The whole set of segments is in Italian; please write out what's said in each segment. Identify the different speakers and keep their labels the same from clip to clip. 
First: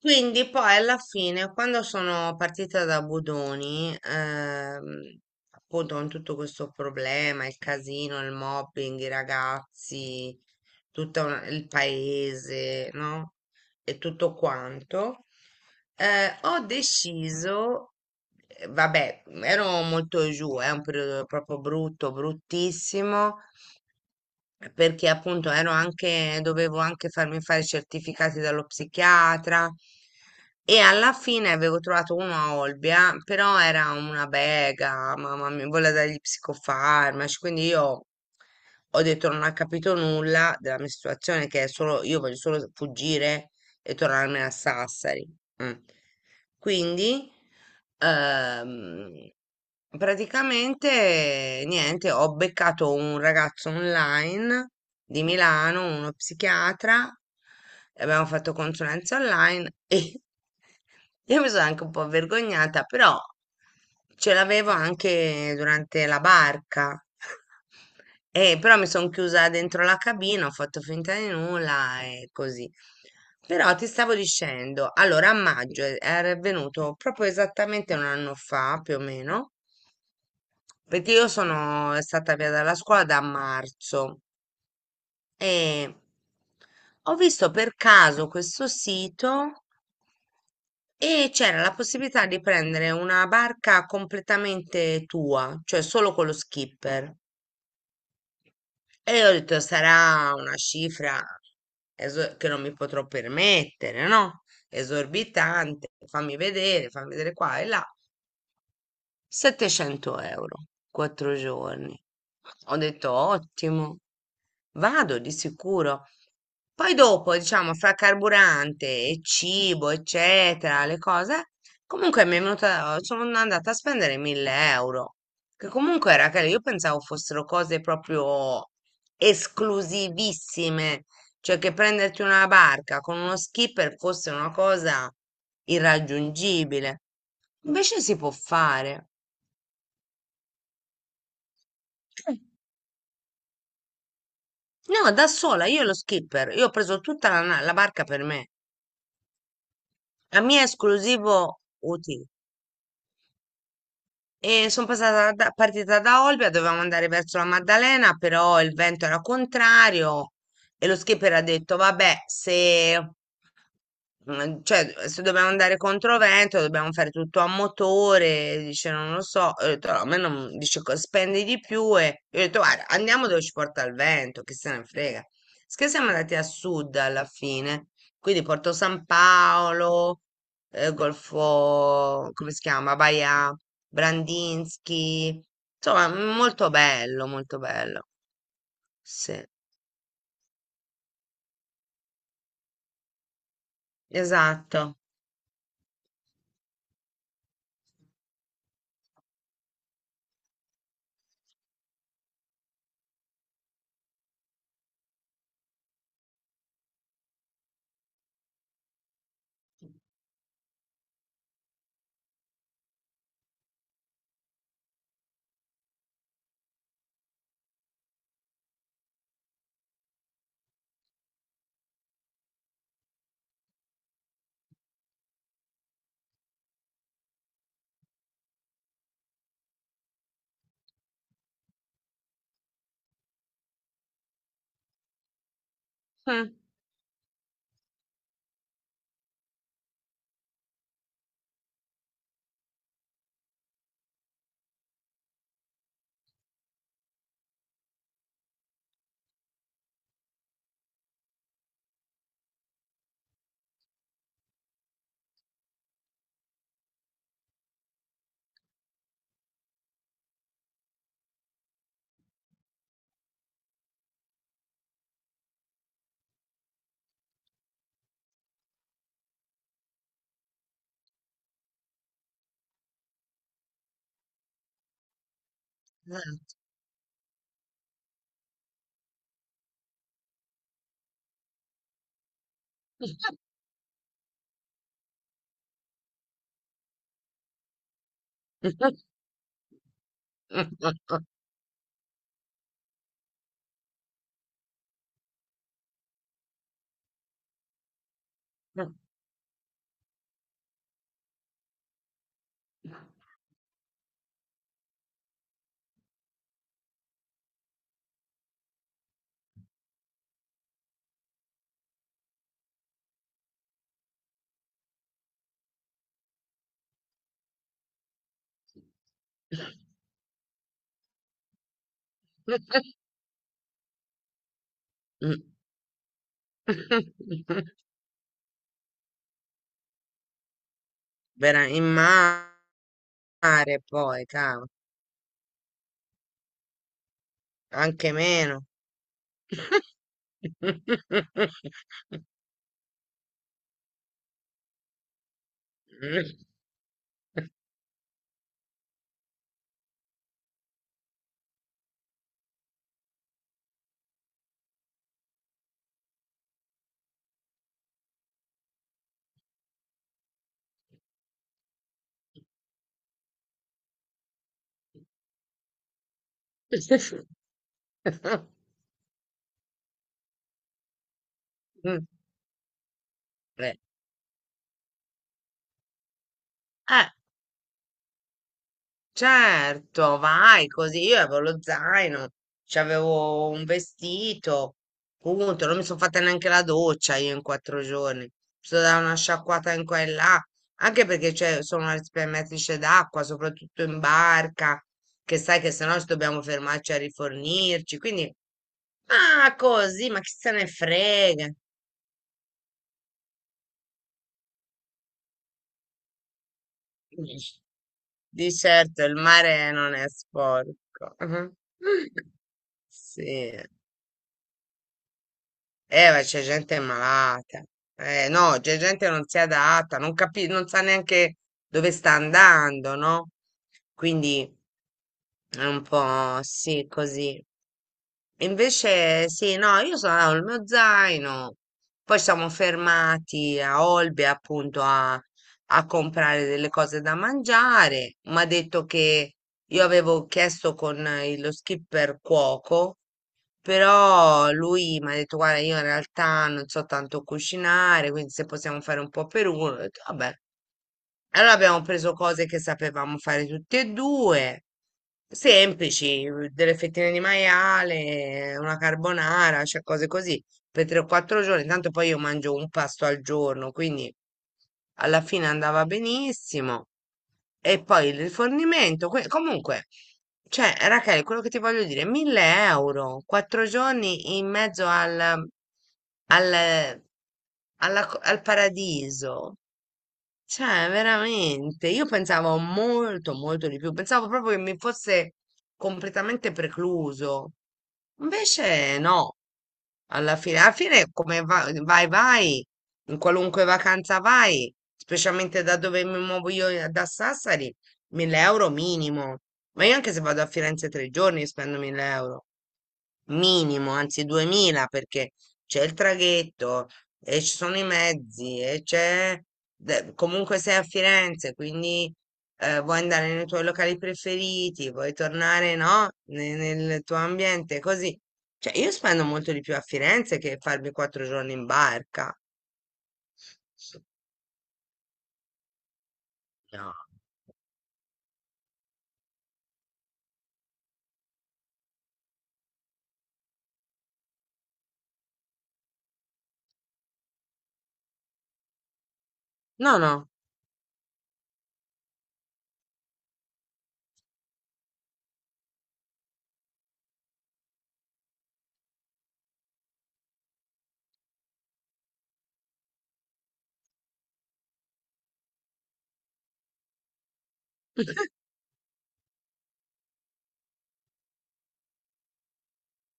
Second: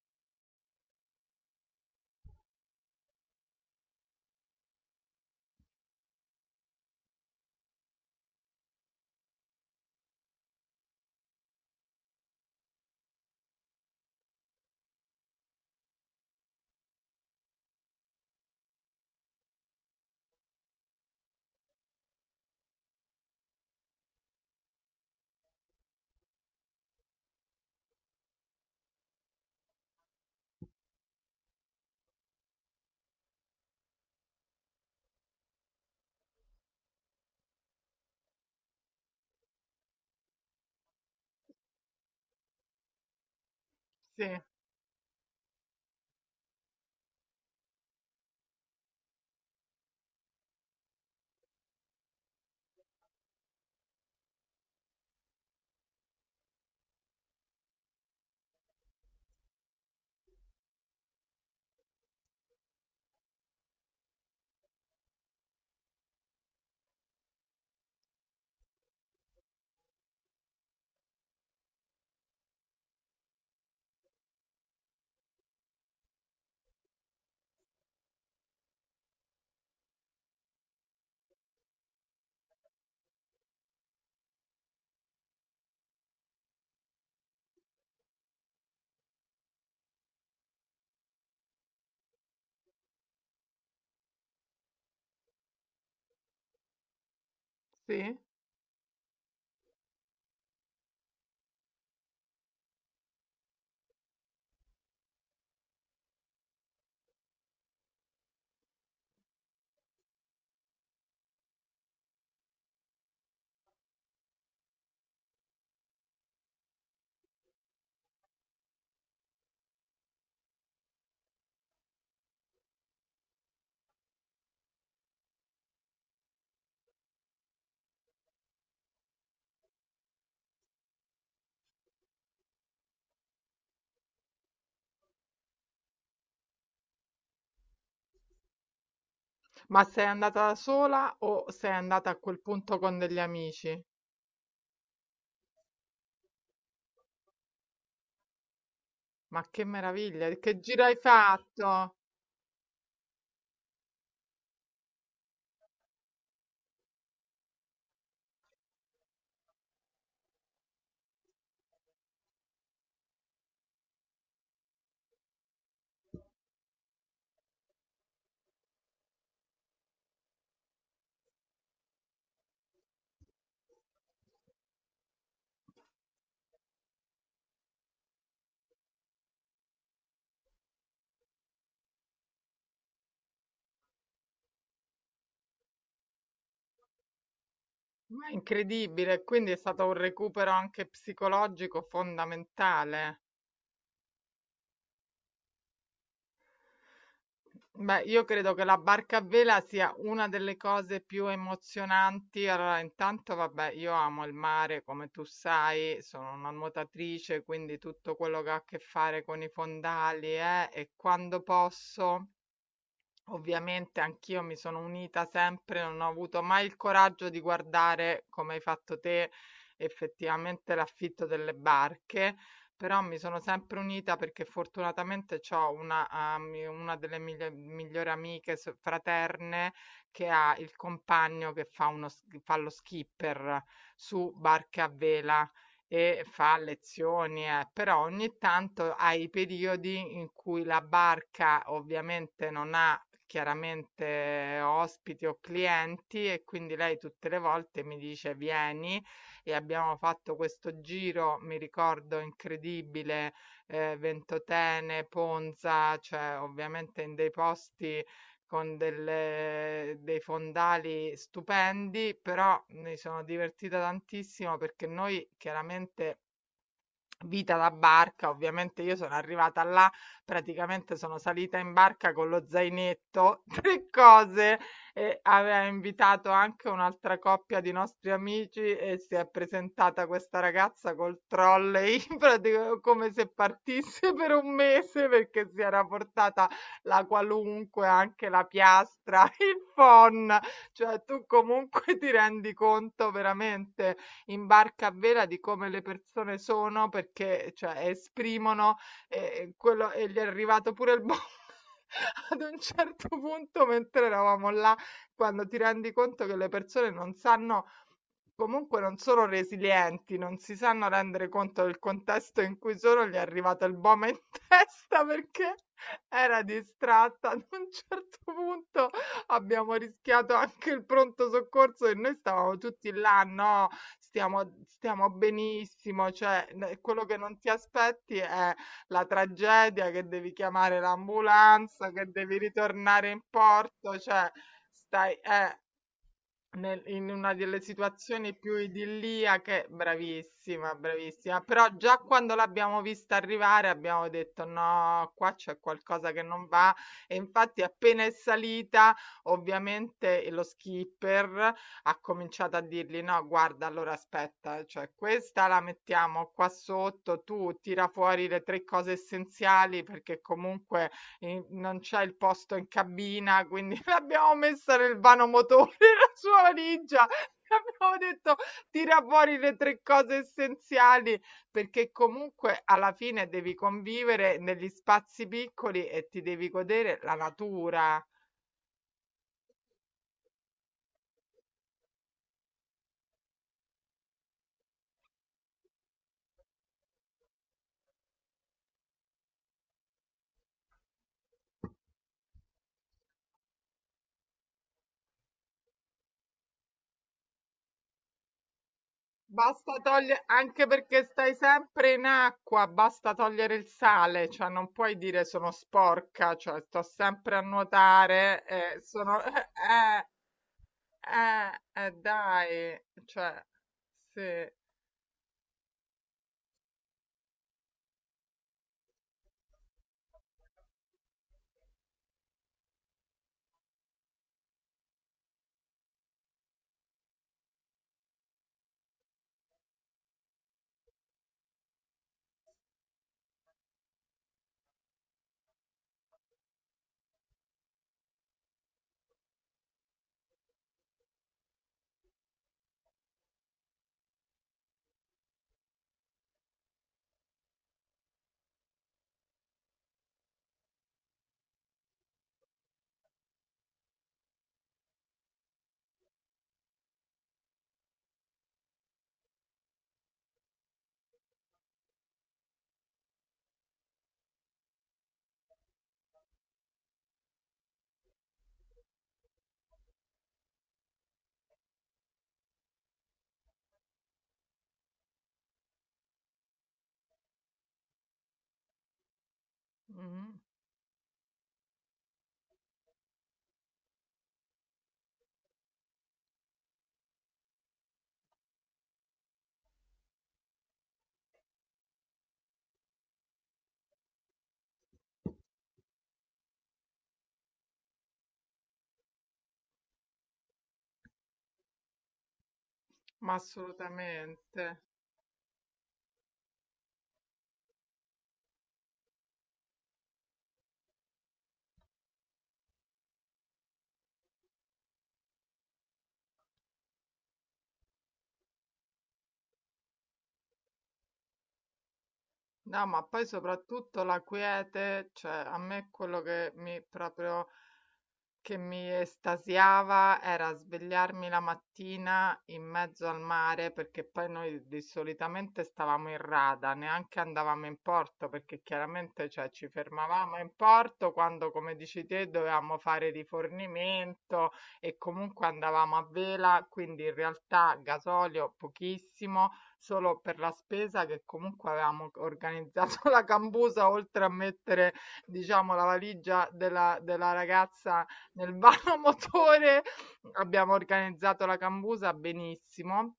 Speaker 1: Quindi poi alla fine, quando sono partita da Budoni, appunto con tutto questo problema, il casino, il mobbing, i ragazzi, tutto il paese, no? E tutto quanto, ho deciso, vabbè, ero molto giù, è un periodo proprio brutto, bruttissimo, perché appunto ero anche, dovevo anche farmi fare i certificati dallo psichiatra e alla fine avevo trovato uno a Olbia, però era una bega, mamma mia, voleva dargli psicofarmaci, quindi io ho detto non ha capito nulla della mia situazione, che è solo, io voglio solo fuggire e
Speaker 2: Sì,
Speaker 1: tornarmene a Sassari. Mm. Quindi, ehm, praticamente, niente, ho beccato un ragazzo online di Milano, uno psichiatra, e abbiamo fatto consulenza online e io mi sono anche un po' vergognata, però ce l'avevo anche durante la barca. Però mi sono chiusa dentro la cabina, ho fatto finta di nulla e così. Però ti stavo dicendo, allora a maggio è venuto proprio esattamente un anno fa, più o meno, perché io sono stata via dalla scuola da marzo e ho visto per caso questo sito e c'era la possibilità di prendere una barca completamente tua, cioè solo con lo skipper.
Speaker 2: sì.
Speaker 1: E io ho detto, sarà una cifra che non mi potrò permettere, no? Esorbitante, fammi vedere qua e là. 700 euro, 4 giorni. Ho detto ottimo, vado di sicuro. Poi dopo, diciamo, fra carburante e cibo, eccetera, le cose, comunque mi è venuta, sono andata a spendere 1000 euro, che comunque era che io pensavo fossero cose proprio esclusivissime, cioè che prenderti una barca con uno skipper fosse una cosa irraggiungibile. Invece si può fare.
Speaker 2: Ma sei andata da sola o sei andata a quel
Speaker 1: Eh,
Speaker 2: punto con degli amici?
Speaker 1: No, da sola, io lo skipper, io ho preso tutta la barca per me,
Speaker 2: Ma che meraviglia,
Speaker 1: a
Speaker 2: che
Speaker 1: mio
Speaker 2: giro hai
Speaker 1: esclusivo
Speaker 2: fatto?
Speaker 1: utile. E sono passata partita da Olbia, dovevamo andare verso la Maddalena, però il vento era contrario e lo skipper ha detto, vabbè, se, cioè, se dobbiamo andare contro vento, dobbiamo fare tutto a motore, dice, non lo so, ho detto, "No, a me non, dice, spendi di più e io ho detto, guarda, andiamo dove ci porta il vento, che se ne frega. Sì che siamo andati a sud alla fine quindi Porto San Paolo, Golfo, come si chiama? Baia Brandinsky, insomma, molto bello, molto bello.
Speaker 2: Ma è incredibile,
Speaker 1: Sì,
Speaker 2: quindi è stato un recupero anche psicologico fondamentale.
Speaker 1: esatto.
Speaker 2: Beh, io credo che la barca a vela sia una delle cose più emozionanti. Allora, intanto, vabbè, io amo il mare, come tu sai, sono una nuotatrice, quindi tutto quello che ha a che fare con i fondali, e quando posso. Ovviamente anch'io mi sono unita sempre, non ho avuto mai il coraggio di guardare, come hai fatto te, effettivamente l'affitto delle barche, però mi sono sempre unita perché fortunatamente ho una, una delle migliori amiche fraterne che ha il compagno che fa, uno, fa lo skipper su barche a vela e
Speaker 1: Mm,
Speaker 2: fa lezioni, però ogni tanto ha i periodi in cui la barca ovviamente non ha chiaramente ospiti o clienti, e quindi lei tutte le volte mi dice vieni e abbiamo fatto questo giro, mi ricordo, incredibile, Ventotene, Ponza, cioè ovviamente in dei posti con delle dei fondali stupendi, però mi sono divertita tantissimo perché noi chiaramente vita da barca, ovviamente io sono arrivata là, praticamente sono salita in barca con lo zainetto, tre cose, e aveva invitato
Speaker 1: esatto.
Speaker 2: anche un'altra coppia di nostri amici e si è presentata questa ragazza col trolley, praticamente come se partisse per un mese perché si era portata la qualunque, anche la piastra, il phon, cioè tu comunque ti rendi conto veramente in barca a vela di come le persone sono perché, cioè, esprimono, quello. E gli è arrivato pure il bolle ad un certo punto mentre eravamo là, quando ti rendi conto che le persone non sanno, comunque non sono resilienti, non si sanno rendere conto del contesto in cui sono, gli è arrivato il bome in testa perché era distratta. Ad un certo punto abbiamo rischiato anche il pronto soccorso e noi stavamo tutti là, no, stiamo, stiamo benissimo, cioè quello che non ti aspetti è la tragedia che devi chiamare
Speaker 1: In
Speaker 2: l'ambulanza, che devi
Speaker 1: mare
Speaker 2: ritornare in porto,
Speaker 1: poi,
Speaker 2: cioè
Speaker 1: cavolo,
Speaker 2: stai, nel in una delle
Speaker 1: anche
Speaker 2: situazioni più
Speaker 1: meno.
Speaker 2: idilliache, bravissima, bravissima. Però già quando l'abbiamo vista arrivare abbiamo detto: "No, qua c'è qualcosa che non va". E infatti appena è salita, ovviamente lo skipper ha cominciato a dirgli: "No, guarda, allora aspetta, cioè questa la mettiamo qua sotto, tu tira fuori le 3 cose essenziali, perché comunque e non c'è il posto in cabina, quindi l'abbiamo messa nel motori la sua valigia. Abbiamo detto tira fuori le tre cose essenziali, perché comunque alla fine devi
Speaker 1: Eh,
Speaker 2: convivere negli spazi piccoli e ti devi godere
Speaker 1: Eh,
Speaker 2: la natura.
Speaker 1: certo, vai così. Io avevo lo zaino, c'avevo un vestito, punto. Non mi sono fatta neanche la doccia io in 4 giorni. Mi sono data una sciacquata in qua e là, anche perché cioè, sono una risparmiatrice d'acqua, soprattutto in barca, che sai che se no ci dobbiamo fermarci a rifornirci. Quindi, ah,
Speaker 2: Basta
Speaker 1: così, ma
Speaker 2: togliere,
Speaker 1: chi se
Speaker 2: anche
Speaker 1: ne
Speaker 2: perché stai
Speaker 1: frega?
Speaker 2: sempre in acqua, basta togliere il sale, cioè non puoi dire sono sporca, cioè sto sempre a nuotare,
Speaker 1: Di certo, il
Speaker 2: sono
Speaker 1: mare non è sporco.
Speaker 2: eh, dai, cioè,
Speaker 1: Sì.
Speaker 2: sì,
Speaker 1: Ma c'è gente malata. No, c'è gente che non si adatta, non sa neanche dove sta andando, no? Quindi è un po' sì, così. Invece, sì, no, io sono andato il mio zaino, poi siamo fermati a Olbia appunto a, a comprare delle cose da mangiare. Mi ha detto che io avevo chiesto con lo skipper cuoco però lui mi ha detto, guarda, io in realtà non so tanto cucinare, quindi se possiamo fare un po' per uno, ho detto, vabbè, allora abbiamo preso cose che sapevamo fare tutte e due, semplici, delle fettine di maiale, una carbonara, cioè cose così, per 3-4 giorni. Tanto poi io mangio un pasto al giorno, quindi alla fine andava benissimo. E poi il rifornimento. Comunque, cioè, Rachele, quello che ti voglio dire, 1000 euro, 4 giorni in mezzo al paradiso.
Speaker 2: mhm,
Speaker 1: Cioè, veramente, io pensavo molto, molto di più, pensavo proprio che mi fosse completamente precluso. Invece no, alla fine come vai, vai, in qualunque vacanza vai, specialmente da dove mi muovo io da Sassari, 1000 euro minimo. Ma io anche se vado a Firenze 3 giorni spendo 1000 euro
Speaker 2: ma
Speaker 1: minimo, anzi
Speaker 2: assolutamente.
Speaker 1: 2000 perché c'è il traghetto e ci sono i mezzi e c'è comunque sei a Firenze, quindi vuoi andare nei tuoi locali preferiti, vuoi tornare, no? Nel tuo ambiente, così. Cioè, io spendo molto di più a Firenze che farmi 4 giorni in barca.
Speaker 2: No, ma poi soprattutto la quiete, cioè, a me è quello che mi
Speaker 1: No,
Speaker 2: proprio che mi estasiava era svegliarmi la mattina in mezzo al mare, perché poi noi di solitamente stavamo in rada, neanche andavamo in porto, perché chiaramente, cioè, ci
Speaker 1: no, no.
Speaker 2: fermavamo in porto quando, come dici te, dovevamo fare rifornimento e comunque andavamo a vela, quindi in realtà gasolio pochissimo, solo per la spesa che comunque avevamo organizzato la cambusa, oltre a mettere, diciamo, la valigia della ragazza nel vano motore. Abbiamo organizzato la cambusa benissimo.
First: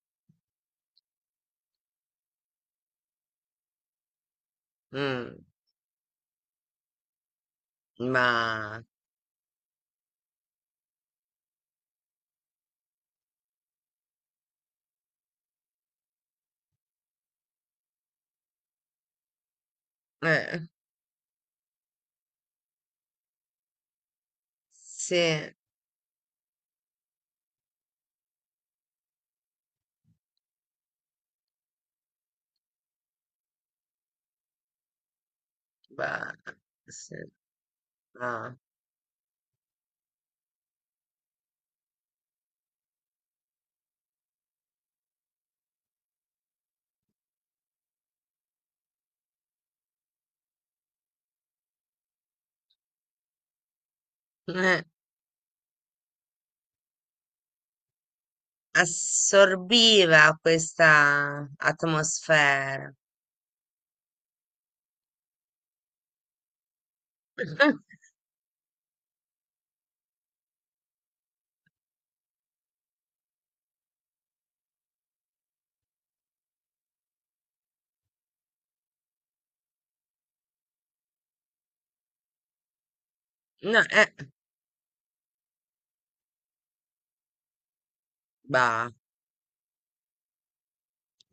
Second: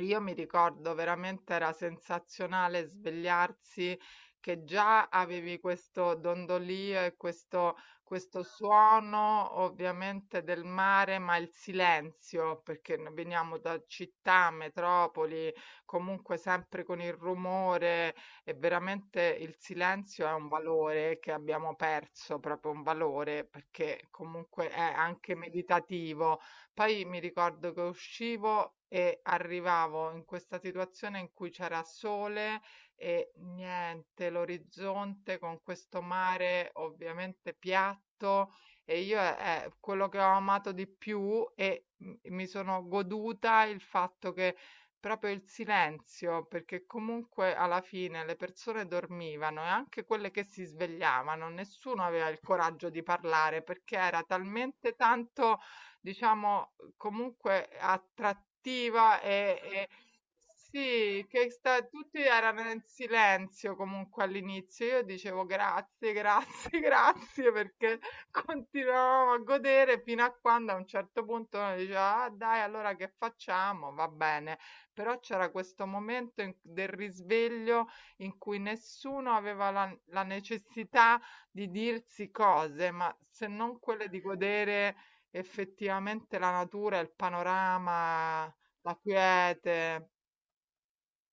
Speaker 2: Io mi ricordo veramente era sensazionale svegliarsi, che già
Speaker 1: Mm,
Speaker 2: avevi questo dondolio e questo,
Speaker 1: ma
Speaker 2: questo suono ovviamente del mare, ma il silenzio, perché noi veniamo da città, metropoli, comunque sempre con il rumore, e veramente il silenzio è un
Speaker 1: eh,
Speaker 2: valore che abbiamo perso, proprio un valore, perché comunque è anche
Speaker 1: sì,
Speaker 2: meditativo. Poi mi ricordo che uscivo e arrivavo in questa situazione in cui c'era sole e niente, l'orizzonte con questo
Speaker 1: bah,
Speaker 2: mare
Speaker 1: sì,
Speaker 2: ovviamente piatto,
Speaker 1: no.
Speaker 2: e io è quello che ho amato di più, e mi sono goduta il fatto che proprio il silenzio, perché comunque alla fine le persone dormivano e anche quelle che si svegliavano, nessuno aveva il coraggio di parlare perché era talmente tanto, diciamo, comunque attrattiva e-
Speaker 1: Assorbiva
Speaker 2: sì, che
Speaker 1: questa
Speaker 2: tutti erano in
Speaker 1: atmosfera.
Speaker 2: silenzio comunque all'inizio. Io dicevo grazie, grazie, grazie, perché continuavamo a godere fino a quando a un certo punto uno diceva, ah, dai, allora che facciamo? Va bene. Però c'era questo momento del risveglio in cui nessuno aveva la necessità di dirsi cose, ma se non
Speaker 1: No,
Speaker 2: quelle di godere effettivamente la natura, il panorama,
Speaker 1: bah.
Speaker 2: la quiete,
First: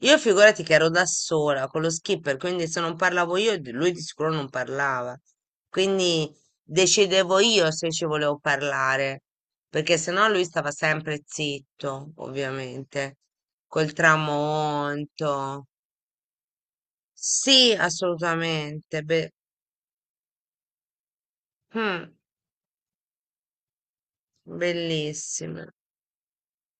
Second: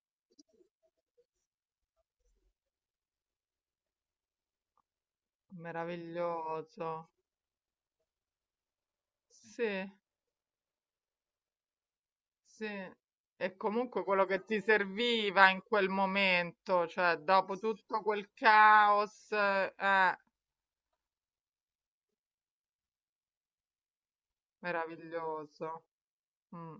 Speaker 1: Io figurati che ero da sola con lo skipper, quindi se non parlavo io, lui di sicuro non parlava. Quindi
Speaker 2: meraviglioso.
Speaker 1: decidevo io se ci volevo parlare,
Speaker 2: Sì,
Speaker 1: perché sennò lui stava sempre zitto,
Speaker 2: sì.
Speaker 1: ovviamente,
Speaker 2: E
Speaker 1: col
Speaker 2: comunque quello che ti serviva in
Speaker 1: tramonto.
Speaker 2: quel momento, cioè dopo
Speaker 1: Sì,
Speaker 2: tutto quel
Speaker 1: assolutamente.
Speaker 2: caos,
Speaker 1: Mm, bellissimo.
Speaker 2: meraviglioso. Mm.